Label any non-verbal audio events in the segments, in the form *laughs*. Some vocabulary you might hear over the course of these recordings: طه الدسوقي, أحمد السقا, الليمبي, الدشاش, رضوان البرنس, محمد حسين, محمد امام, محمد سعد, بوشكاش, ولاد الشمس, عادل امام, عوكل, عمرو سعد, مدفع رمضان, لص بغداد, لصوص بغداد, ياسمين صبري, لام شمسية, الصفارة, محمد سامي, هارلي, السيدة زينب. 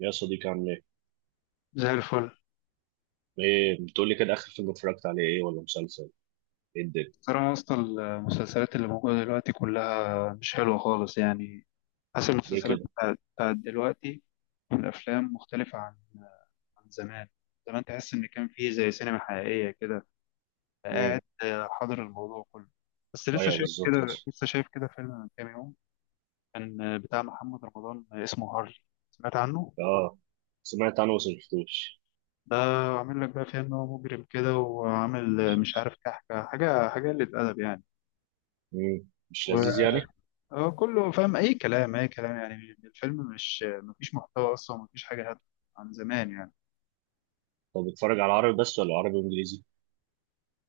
يا صديقي، عامل ايه؟ زي الفل. ايه بتقول لي كده؟ اخر فيلم اتفرجت عليه ايه ولا مسلسل؟ ايه الدنيا؟ ترى اصلا المسلسلات اللي موجوده دلوقتي كلها مش حلوه خالص يعني. حاسس ليه المسلسلات كده؟ بتاعت دلوقتي، والافلام مختلفه عن زمان. زمان تحس ان كان فيه زي سينما حقيقيه كده. امم. قاعد حاضر الموضوع كله. بس لسه ايوه، شايف كده بالظبط. لسه شايف كده فيلم من كام يوم، كان بتاع محمد رمضان اسمه هارلي، سمعت عنه؟ اه، سمعت عنه بس ما شفتوش. ده عامل لك بقى فيها ان هو مجرم كده، وعامل مش عارف كحكه حاجه حاجه، قله ادب يعني. مش لذيذ يعني؟ هو كله فاهم، اي كلام اي كلام يعني. الفيلم مش مفيش محتوى اصلا، مفيش حاجه هادفه عن زمان يعني. طب بتتفرج على عربي بس ولا عربي وانجليزي؟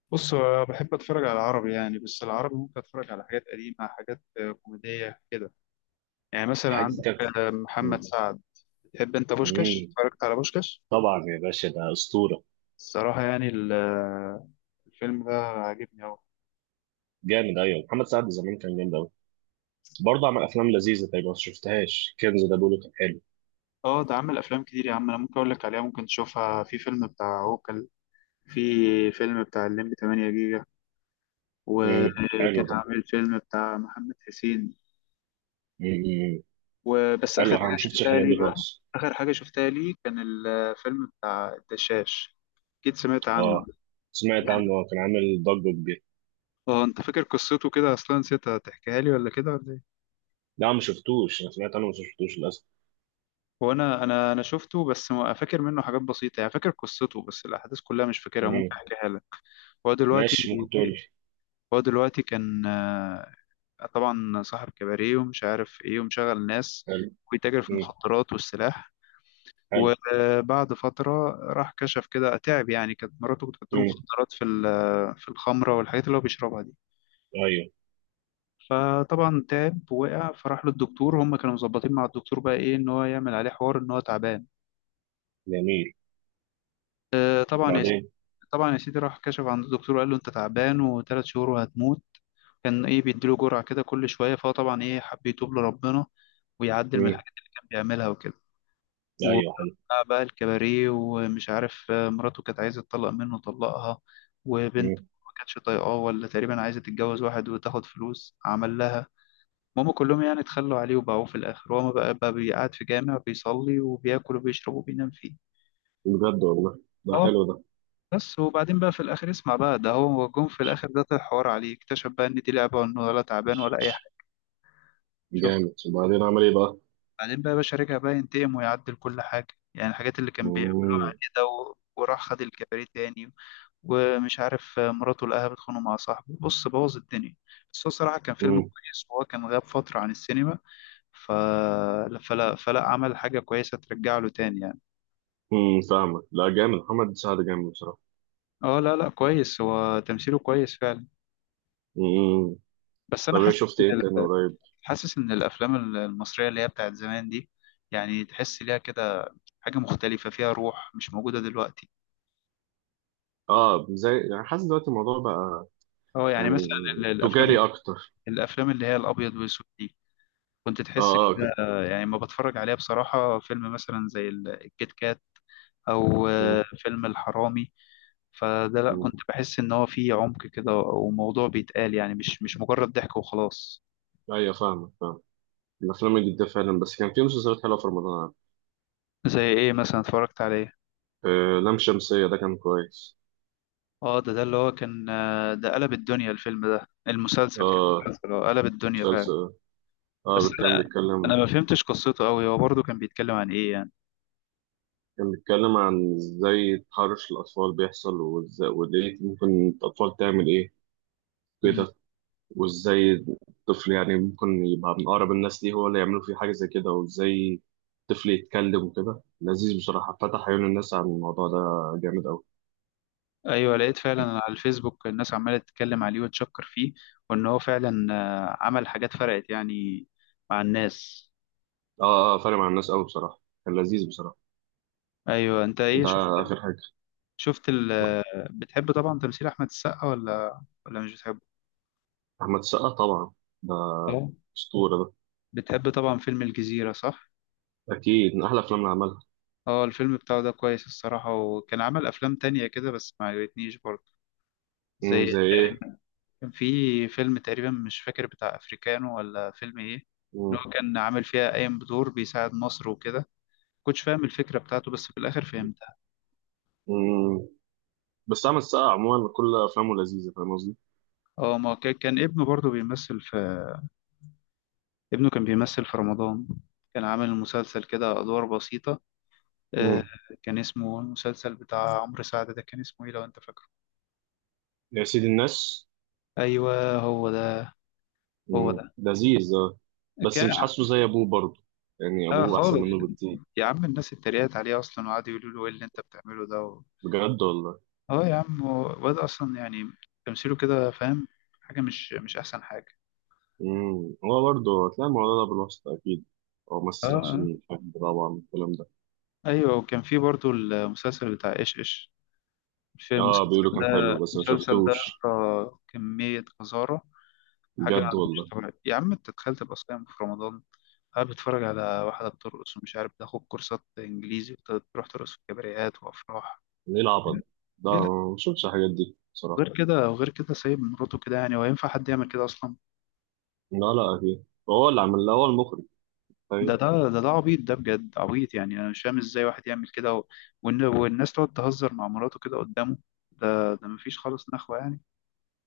بص، هو بحب اتفرج على العربي يعني، بس العربي ممكن اتفرج على حاجات قديمه، حاجات كوميديه كده. يعني في مثلا حد عندك كده. محمد امم، سعد. بتحب انت بوشكاش؟ أمم. اتفرجت على بوشكاش؟ طبعا يا باشا، ده اسطوره. الصراحه يعني الفيلم ده عاجبني قوي. جامد. ايوه، محمد سعد زمان كان جامد قوي. برضه عمل افلام لذيذه، تقريبا ما شفتهاش. كنز ده بيقولوا كان حلو. اه، ده عامل افلام كتير يا عم، انا ممكن اقول لك عليها، ممكن تشوفها. في فيلم بتاع عوكل، في فيلم بتاع الليمبي 8 جيجا، وكان حلو ده. عامل فيلم بتاع محمد حسين. امم، أمم. إمم. وبس، حلو، آخر انا ما حاجة شفتش شفتها الحاجات لي دي بقى، خالص. آخر حاجة شفتها لي كان الفيلم بتاع الدشاش، أكيد سمعت عنه. اه، سمعت عنه، كان عامل ضجه كبيره. اه انت فاكر قصته كده اصلا؟ نسيت تحكيها لي، ولا كده ولا ايه؟ لا، ما شفتوش، انا سمعت عنه بس ما شفتوش للاسف. هو انا شفته، بس فاكر منه حاجات بسيطه يعني، فاكر قصته بس الاحداث كلها مش فاكرها. ممكن مم. احكيها لك. هو دلوقتي، ماشي، ممكن تقول لي. هو دلوقتي كان طبعا صاحب كباريه، ومش عارف ايه، ومشغل ناس، حلو. ويتاجر في مم. المخدرات والسلاح. حلو. وبعد فترة راح كشف كده، تعب يعني. كانت مراته بتحط له مم. مخدرات في في الخمرة والحاجات اللي هو بيشربها دي. ايوه. فطبعا تعب، وقع، فراح للدكتور. هم كانوا مظبطين مع الدكتور بقى ايه، ان هو يعمل عليه حوار ان هو تعبان. جميل. طبعا يا سيدي، بعدين. طبعا يا سيدي، راح كشف عند الدكتور، وقال له انت تعبان، وثلاث شهور وهتموت. كان ايه بيديله جرعة كده كل شوية، فهو طبعا ايه، حب يتوب لربنا، ويعدل من مم. الحاجات اللي كان بيعملها وكده. ايوه، حلو. وبتاع بقى الكباريه، ومش عارف مراته كانت عايزة تطلق منه، طلقها. وبنت مم. ما كانتش طايقاه، ولا تقريبا عايزة تتجوز واحد وتاخد فلوس، عمل لها. هما كلهم يعني اتخلوا عليه وباعوه في الآخر، وهو بقى بيقعد في جامع، بيصلي وبياكل وبيشرب وبينام فيه. بجد والله، اه ده والله. حلو ده. بس وبعدين بقى في الآخر، اسمع بقى، ده هو جم في الآخر، ده طلع حوار عليه، اكتشف بقى إن دي لعبة، وإنه ولا تعبان ولا أي حاجة. شفت؟ جامد. وبعدين عمل ايه بقى؟ بعدين بقى يا باشا رجع بقى ينتقم، ويعدل كل حاجة، يعني الحاجات اللي كان بيعملها. مم. وراح خد الكباريه تاني، ومش عارف مراته لقاها بتخانق مع صاحبه، بص بوظ الدنيا. بس هو صراحة كان فيلم مم. كويس، وهو كان غاب فترة عن السينما. ف... فلا فلا عمل حاجة كويسة ترجع له تاني يعني. مم. فاهمك. لا جامد، محمد سعد جامد بصراحه. اه لا لا كويس، هو تمثيله كويس فعلا. مم. بس انا طب ايه حاسس شفت إن ايه تاني ال- قريب؟ حاسس ان الافلام المصرية اللي هي بتاعت زمان دي، يعني تحس ليها كده حاجة مختلفة، فيها روح مش موجودة دلوقتي. اه، زي يعني حاسس دلوقتي الموضوع بقى اه يعني مثلا يعني ال- الافلام تجاري اكتر. الافلام اللي هي الابيض والاسود، كنت اه، تحس اه، كده. كده. يعني لما بتفرج عليها بصراحة، فيلم مثلا زي الكيت كات، أو مم. فيلم الحرامي، فده لأ، كنت مم. بحس إن هو فيه عمق كده، وموضوع بيتقال، يعني مش مجرد ضحك وخلاص. ايوه، فاهمك فاهمك. الافلام الجديده فعلا، بس كان في مسلسلات حلوه في رمضان. زي إيه مثلا اتفرجت عليه؟ لام شمسية ده كان كويس. اه ده اللي هو كان ده قلب الدنيا، الفيلم ده، المسلسل كان، اه. مسلسل قلب الدنيا فعلا. مسلسل. بس اه، كان أنا بيتكلم. ما فهمتش قصته أوي. هو برضه كان بيتكلم عن إيه يعني؟ كان بيتكلم عن ازاي تحرش الأطفال بيحصل، وازاي وليه ممكن الأطفال تعمل ايه كده، وازاي الطفل يعني ممكن يبقى من أقرب الناس ليه هو اللي يعملوا فيه حاجة زي كده، وازاي الطفل يتكلم وكده. لذيذ بصراحة، فتح عيون الناس عن الموضوع ده. جامد أوي. ايوه لقيت فعلا على الفيسبوك الناس عماله تتكلم عليه وتشكر فيه، وان هو فعلا عمل حاجات فرقت يعني مع الناس. اه، اه، فارق مع الناس أوي بصراحة. كان لذيذ بصراحة. ايوه انت ايه ده شفت؟ آخر حاجة. شفت ال آه، بتحب طبعا تمثيل احمد السقا ولا مش بتحبه؟ أحمد السقا طبعا، ده اه أسطورة ده. بتحب طبعا فيلم الجزيره، صح؟ أكيد من أحلى أفلام اللي عملها. اه الفيلم بتاعه ده كويس الصراحه، وكان عمل افلام تانية كده، بس ما عجبتنيش برضه. مم، زي زي ايه؟ تقريباً- كان في فيلم تقريبا مش فاكر، بتاع افريكانو ولا فيلم ايه، مم. ان هو كان عامل فيها قايم بدور بيساعد مصر وكده. كنتش فاهم الفكرة بتاعته، بس في الآخر فهمتها. مم. بس عمل السقا عموما، كل افلامه لذيذه، فاهم قصدي؟ اه ما كان ابنه برضه بيمثل في، ابنه كان بيمثل في رمضان، كان عامل مسلسل كده، أدوار بسيطة آه. مم. كان اسمه المسلسل بتاع عمرو سعد ده، كان اسمه ايه لو انت فاكره؟ يا سيد الناس. ايوه هو ده، هو مم، ده لذيذ آه. بس مش كان. حاسه زي ابوه برضه، يعني اه ابوه احسن خالص، منه بكتير. يا عم الناس اتريقت عليه اصلا، وقعدوا يقولوا له ايه اللي انت بتعمله ده بجد والله. اه يا عم هو الواد اصلا يعني، تمثيله كده، فاهم، حاجة مش احسن حاجة. مم. هو برضه هتلاقي الموضوع ده بالواسطه اكيد، هو اه ممثل عشان حد طبعا الكلام ده. ايوه، وكان في برضه المسلسل بتاع ايش ايش، مش اه، المسلسل بيقولوا ده. كان حلو بس ما المسلسل ده يا شفتوش. اسطى كمية قذارة، حاجة بجد مش والله. طبيعية يا عم. انت تخيل تبقى صايم في رمضان، قاعد بتتفرج على واحدة بترقص، ومش عارف تاخد كورسات انجليزي، وتروح ترقص في كباريهات وافراح. ايه العبط ده ده؟ ايه؟ لا. ما شفتش الحاجات دي بصراحه. وغير كده وغير كده سايب مراته كده يعني، هو ينفع حد يعمل كده اصلا؟ لا، لا، اكيد. هو اللي عمل، هو المخرج. ده طيب. ده ده ده عبيط، ده بجد عبيط، يعني انا مش فاهم ازاي واحد يعمل كده والناس تقعد تهزر مع مراته كده قدامه. ده مفيش خالص نخوة يعني.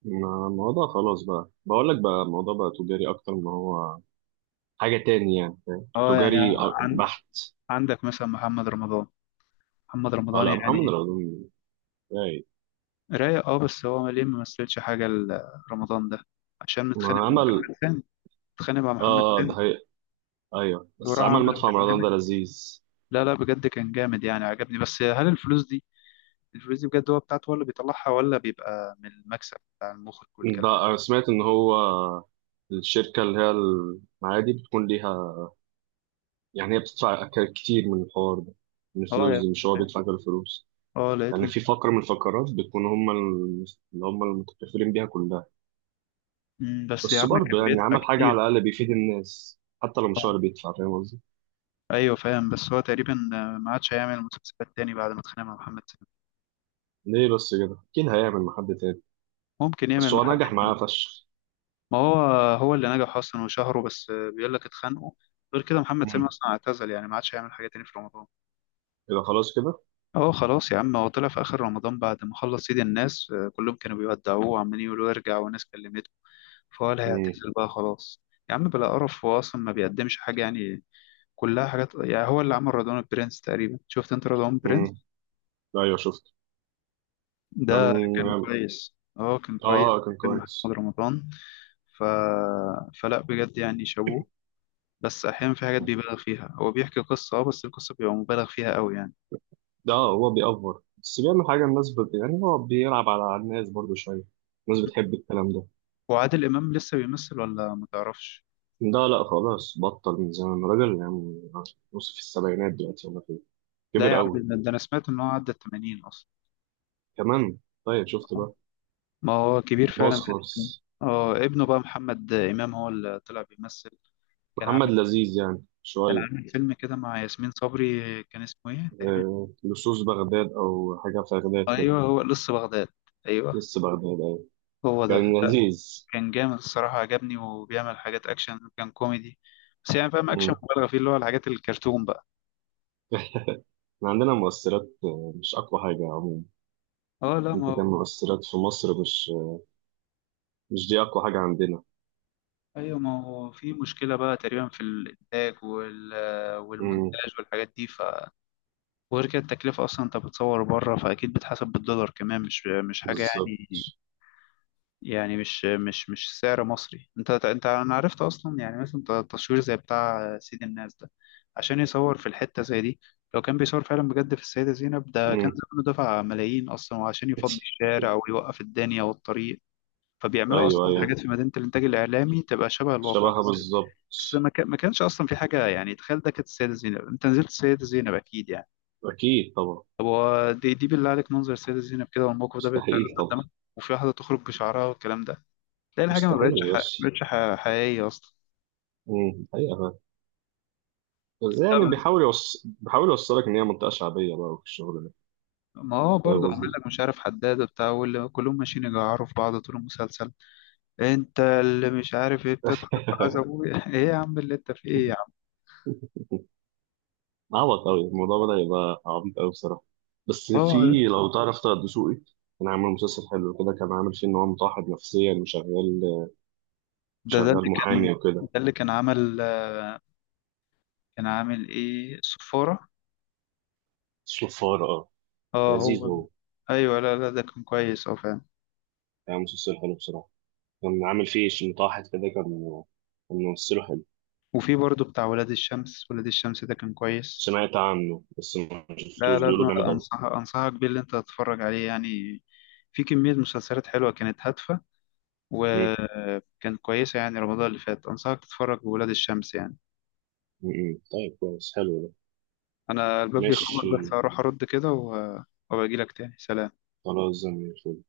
الموضوع خلاص بقى، بقول لك بقى الموضوع بقى تجاري اكتر، ما هو حاجه تاني يعني، فاهم؟ اه يعني تجاري عن... بحت. عندك مثلا محمد رمضان، اه، لا محمد يعني رمضان. اي. رايق. اه، بس هو ليه ما مثلش حاجة رمضان ده، عشان متخانق ما مع عمل. محمد سامي، متخانق مع محمد اه، ده سامي هي. ايوه، بس وراح عمل عمل مدفع رمضان برنامج. ده لذيذ. لا لا بجد كان جامد يعني، عجبني، بس هل الفلوس دي، الفلوس دي بجد هو بتاعته، هو اللي بيطلعها، ولا بيبقى من المكسب بتاع المخرج ده والكلام انا سمعت ان هو الشركه اللي هي المعادي بتكون ليها، يعني هي بتدفع كتير من الحوار ده، من ده؟ اه الفلوس يا، دي، مش هو بيدفع كل الفلوس. اه يعني لقيته. في فقره من الفقرات بتكون اللي هم المتكفلين بيها كلها. مم، بس يا بس عم برضه كان يعني بيدفع عمل حاجة على كتير. الأقل بيفيد الناس، حتى لو مش آه، هو اللي بيدفع، فاهم قصدي؟ ايوه فاهم، بس هو تقريبا ما عادش هيعمل مسلسلات تاني، بعد ما اتخانق مع محمد سامي. ليه بس كده؟ أكيد هيعمل مع حد تاني. ممكن بس يعمل مع هو حد، نجح معاه فشخ. ما هو، هو اللي نجح اصلا وشهره بس، بيقول لك اتخانقوا. غير كده محمد سامي مم. اصلا اعتزل، يعني ما عادش هيعمل حاجه تاني في رمضان. إذا خلاص كده؟ اه خلاص يا عم، هو طلع في اخر رمضان بعد ما خلص سيد الناس، كلهم كانوا بيودعوه، وعمالين يقولوا ارجع، وناس كلمته، فهو اللي مم. هيعتزل بقى خلاص. يا عم بلا قرف، هو اصلا ما بيقدمش حاجه يعني، كلها حاجات يعني. هو اللي عمل رضوان البرنس تقريبا، شفت انت رضوان البرنس؟ مم. أيوه شفت. ده كان كان كويس، اه كان آه، كويس، آه، كان كان فيلم محمد كويس. رمضان. ف... فلا بجد يعني شابوه. بس احيانا في حاجات بيبالغ فيها، هو بيحكي قصه اه، بس القصه بيبقى مبالغ فيها قوي يعني. ده هو بيأفور، بس بيعمل حاجة الناس يعني هو بيلعب على الناس برضه شوية، الناس بتحب الكلام ده. هو عادل امام لسه بيمثل ولا ما تعرفش؟ ده لا، خلاص بطل من زمان، راجل يعني نص في السبعينات دلوقتي ولا كده، لا كبر يا عم قوي. ده انا سمعت ان هو عدى ال 80 اصلا، كمان. طيب، شفت بقى؟ ما هو كبير باظ فعلا. خالص. اه ابنه بقى محمد امام هو اللي طلع بيمثل، كان محمد عامل لذيذ يعني كان شوية. عامل فيلم كده مع ياسمين صبري، كان اسمه ايه تقريبا. لصوص بغداد أو حاجة في بغداد كده. ايوه هو لص بغداد، ايوه لص بغداد، أيوة. هو ده. كان لذيذ. كان جامد الصراحه، عجبني، وبيعمل حاجات اكشن، كان كوميدي بس يعني، فاهم، اكشن مم. مبالغه فيه، اللي هو الحاجات الكرتون بقى. *laughs* إحنا عندنا مؤثرات مش أقوى حاجة عموما. اه لا ما أنت، كان هو، مؤثرات في مصر مش مش دي أقوى حاجة عندنا. ايوه ما هو في مشكله بقى تقريبا في الانتاج مم، والمونتاج والحاجات دي وغير كده التكلفه اصلا، انت بتصور بره، فاكيد بتحسب بالدولار كمان، مش حاجه بالظبط. يعني. يعني مش سعر مصري، انت انت انا عرفت اصلا يعني، مثلا تصوير زي بتاع سيد الناس ده، عشان يصور في الحته زي دي، لو كان بيصور فعلا بجد في السيده زينب، ده كان مم. زمانه دفع ملايين اصلا، وعشان يفضي *laughs* الشارع ويوقف الدنيا والطريق. فبيعملوا اصلا أيوه، أيوه، حاجات في مدينه الانتاج الاعلامي تبقى شبه الواقع شبهها بس. بالظبط. بس ما كانش اصلا في حاجه يعني، تخيل، ده كانت السيده زينب، انت نزلت السيده زينب اكيد يعني. أكيد طبعا. طب هو دي بالله عليك، منظر السيده زينب كده، والموقف ده بيتعرض مستحيل طبعا. قدامك، وفي واحده تخرج بشعرها والكلام ده، تلاقي الحاجه ما مستحيل بقتش يا ح- باشا. ما بقتش ح- حقيقيه اصلا. مم. حقيقة فعلا. بس لا يعني بس، بيحاول يوصلك إن هي منطقة شعبية بقى في الشغل ده، ما هو فاهم برضه عامل قصدي؟ لك مش عارف حداد بتاع، واللي كلهم ماشيين يجعروا في بعض طول المسلسل. انت اللي مش عارف ايه بتضحك في عز *laughs* ابويا *laughs* ايه يا عم اللي انت في ايه يا عم؟ عبط قوي، الموضوع بدأ يبقى عبيط قوي بصراحة. بس اه في، لو تعرف طه الدسوقي، كان عامل مسلسل حلو كده، كان عامل فيه إن هو متوحد نفسيا وشغال، ده ده شغال اللي محامي كان وكده. ده اللي كان عمل، كان عامل ايه، الصفاره. صفار، اه. اه لذيذ هو، هو. ايوه لا لا ده كان كويس، اه فعلا. كان مسلسل حلو بصراحة، كان عامل فيه متوحد كده. كان كان ممثله حلو. وفي برضه بتاع ولاد الشمس، ولاد الشمس ده كان كويس. سمعت عنه بس ما لا شفتوش، لا بيقولوا ده جامد أوي. انصحك بيه اللي انت تتفرج عليه يعني، في كمية مسلسلات حلوة كانت هادفة، م- وكانت كويسة يعني، رمضان اللي فات انصحك تتفرج بولاد الشمس يعني. م. طيب، كويس، حلو ده. انا الباب بيخبط، ماشي. بس هروح ارد كده وباجي لك تاني، سلام. خلاص، زي ما الفل.